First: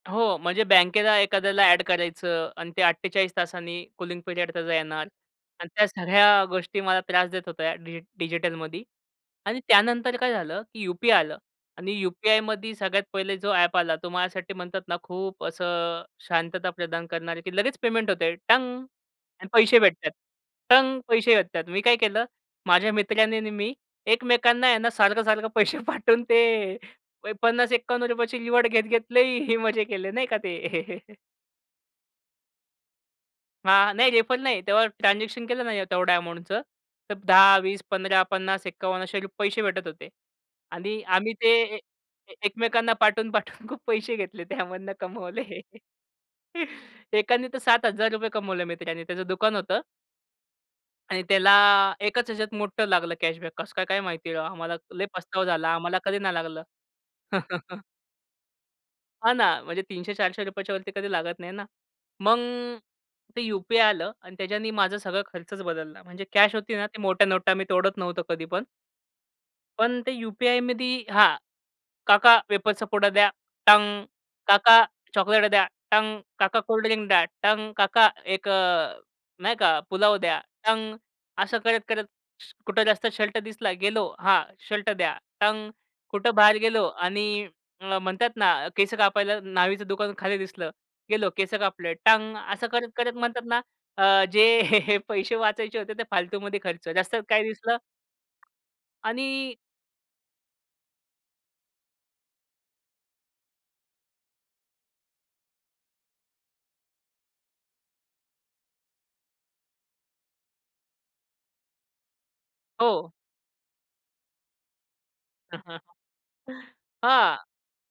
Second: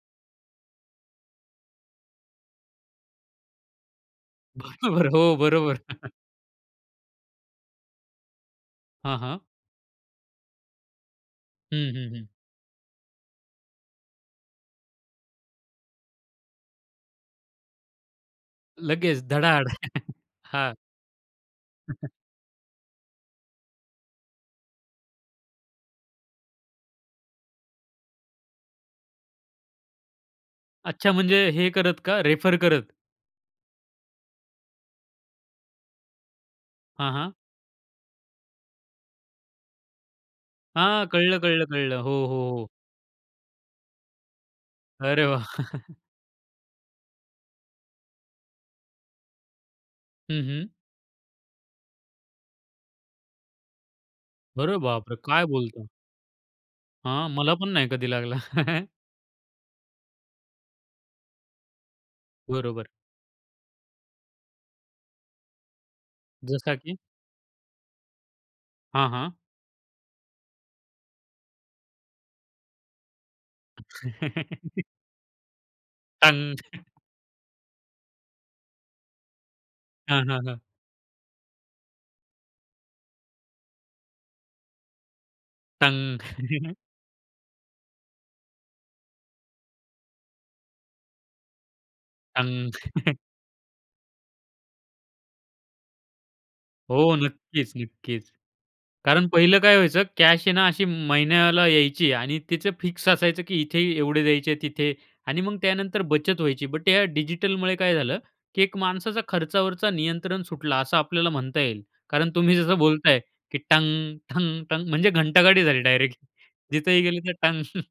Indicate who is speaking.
Speaker 1: हो. म्हणजे बँकेला एखाद्याला ऍड करायचं आणि ते 48 तासांनी कूलिंग पिरियड त्याचा येणार
Speaker 2: बरोबर, हो.
Speaker 1: आणि
Speaker 2: बरोबर.
Speaker 1: त्या सगळ्या गोष्टी मला त्रास देत होत्या, डि डिजिटलमध्ये.
Speaker 2: हां, हां.
Speaker 1: आणि त्यानंतर काय झालं की यू-पी-आय आलं आणि
Speaker 2: हं, हं, हं.
Speaker 1: यू-पी-आयमध्ये सगळ्यात पहिले जो ॲप आला तो माझ्यासाठी म्हणतात ना खूप असं शांतता प्रदान करणारे की लगेच पेमेंट होते टंग!
Speaker 2: लगेच
Speaker 1: आणि
Speaker 2: धडाड.
Speaker 1: पैसे भेटत आहेत
Speaker 2: हां.
Speaker 1: टंग! पैसे भेटत आहेत. मी काय केलं? माझ्या मित्राने आणि मी एकमेकांना यांना सारखं-सारखं पैसे पाठवून ते अ, ₹50-51ची रिवॉर्ड घेत-घेत खूप मजा केले नाही का ते.
Speaker 2: अच्छा म्हणजे हे करत का? रेफर करत?
Speaker 1: हां, नाही, रेफर नाही. तेव्हा ट्रान्झॅक्शन केलं ना या तेवढ्या अमाउंटचं,
Speaker 2: हां,
Speaker 1: तर
Speaker 2: हां.
Speaker 1: 10, 20, 15, 50, 51 असे रु पैसे भेटत होते. आणि
Speaker 2: हां,
Speaker 1: आम्ही
Speaker 2: कळलं,
Speaker 1: ते
Speaker 2: कळलं
Speaker 1: ए
Speaker 2: ,कळलं. हो, हो, हो.
Speaker 1: एकमेकांना पाठवून-पाठवून खूप पैसे घेतले, त्यामधन
Speaker 2: अरे वाह!
Speaker 1: कमवले. एकाने तर ₹7000 कमवले मित्रानी, त्याचं दुकान होतं
Speaker 2: हं, हं.
Speaker 1: आणि त्याला एकाच ह्याच्यात मोठं लागलं कॅशबॅक. कसं काय काय माहिती राव? आम्हाला
Speaker 2: अरे
Speaker 1: लई
Speaker 2: बापरे!
Speaker 1: पछतावा
Speaker 2: काय
Speaker 1: झाला
Speaker 2: बोलता?
Speaker 1: आम्हाला कधी नाही लागलं.
Speaker 2: हां. मला पण नाही कधी लागला.
Speaker 1: हां ना. म्हणजे ₹300-400च्या वरती कधी लागत नाही ना. मग
Speaker 2: बरोबर.
Speaker 1: ते यू-पी-आय आलं आणि त्याच्यानी माझा सगळा खर्चच बदलला. म्हणजे कॅश होती
Speaker 2: जसा
Speaker 1: ना,
Speaker 2: की?
Speaker 1: ते मोठ्या नोटा मी तोडत नव्हतो कधी पण.
Speaker 2: हां, हां.
Speaker 1: पण ते यू-पी-आयमध्ये हां. "काका वेफर्सचा पूडा द्या." टंग! "काका चॉकलेट द्या." टंग!
Speaker 2: टंग.
Speaker 1: "काका कोल्ड ड्रिंक द्या." टंग! "काका एक अ, नाही का, पुलाव
Speaker 2: हां,
Speaker 1: द्या."
Speaker 2: हां, हां.
Speaker 1: टंग! असं करत-करत कुठं जास्त शर्ट दिसला गेलो, "हां, शर्ट द्या." टंग!
Speaker 2: टंग.
Speaker 1: कुठं बाहेर गेलो आणि अ, म्हणतात ना केस कापायला न्हाव्याचं दुकान खाली दिसलं गेलो केस कापले, टंग! असं
Speaker 2: टंग.
Speaker 1: करत-करत म्हणतात ना, अ, जे पैसे वाचायचे होते ते फालतूमध्ये खर्च.
Speaker 2: हो
Speaker 1: रस्त्यात काही
Speaker 2: नक्कीच,
Speaker 1: दिसलं,
Speaker 2: नक्कीच. कारण
Speaker 1: आणि
Speaker 2: पहिलं काय व्हायचं? कॅश आहे ना अशी महिन्याला यायची आणि तिचं फिक्स असायचं की इथे एवढे द्यायचे, तिथे आणि मग त्यानंतर बचत व्हायची. बट या डिजिटलमुळे काय झालं? की एक माणसाचा खर्चावरचा नियंत्रण सुटला असं आपल्याला म्हणता येईल. कारण तुम्ही जसं
Speaker 1: हो.
Speaker 2: बोलताय की टंग, टंग, टंग, म्हणजे घंटागाडी झाली डायरेक्ट जिथंही गेलं तर
Speaker 1: हां.
Speaker 2: टंग.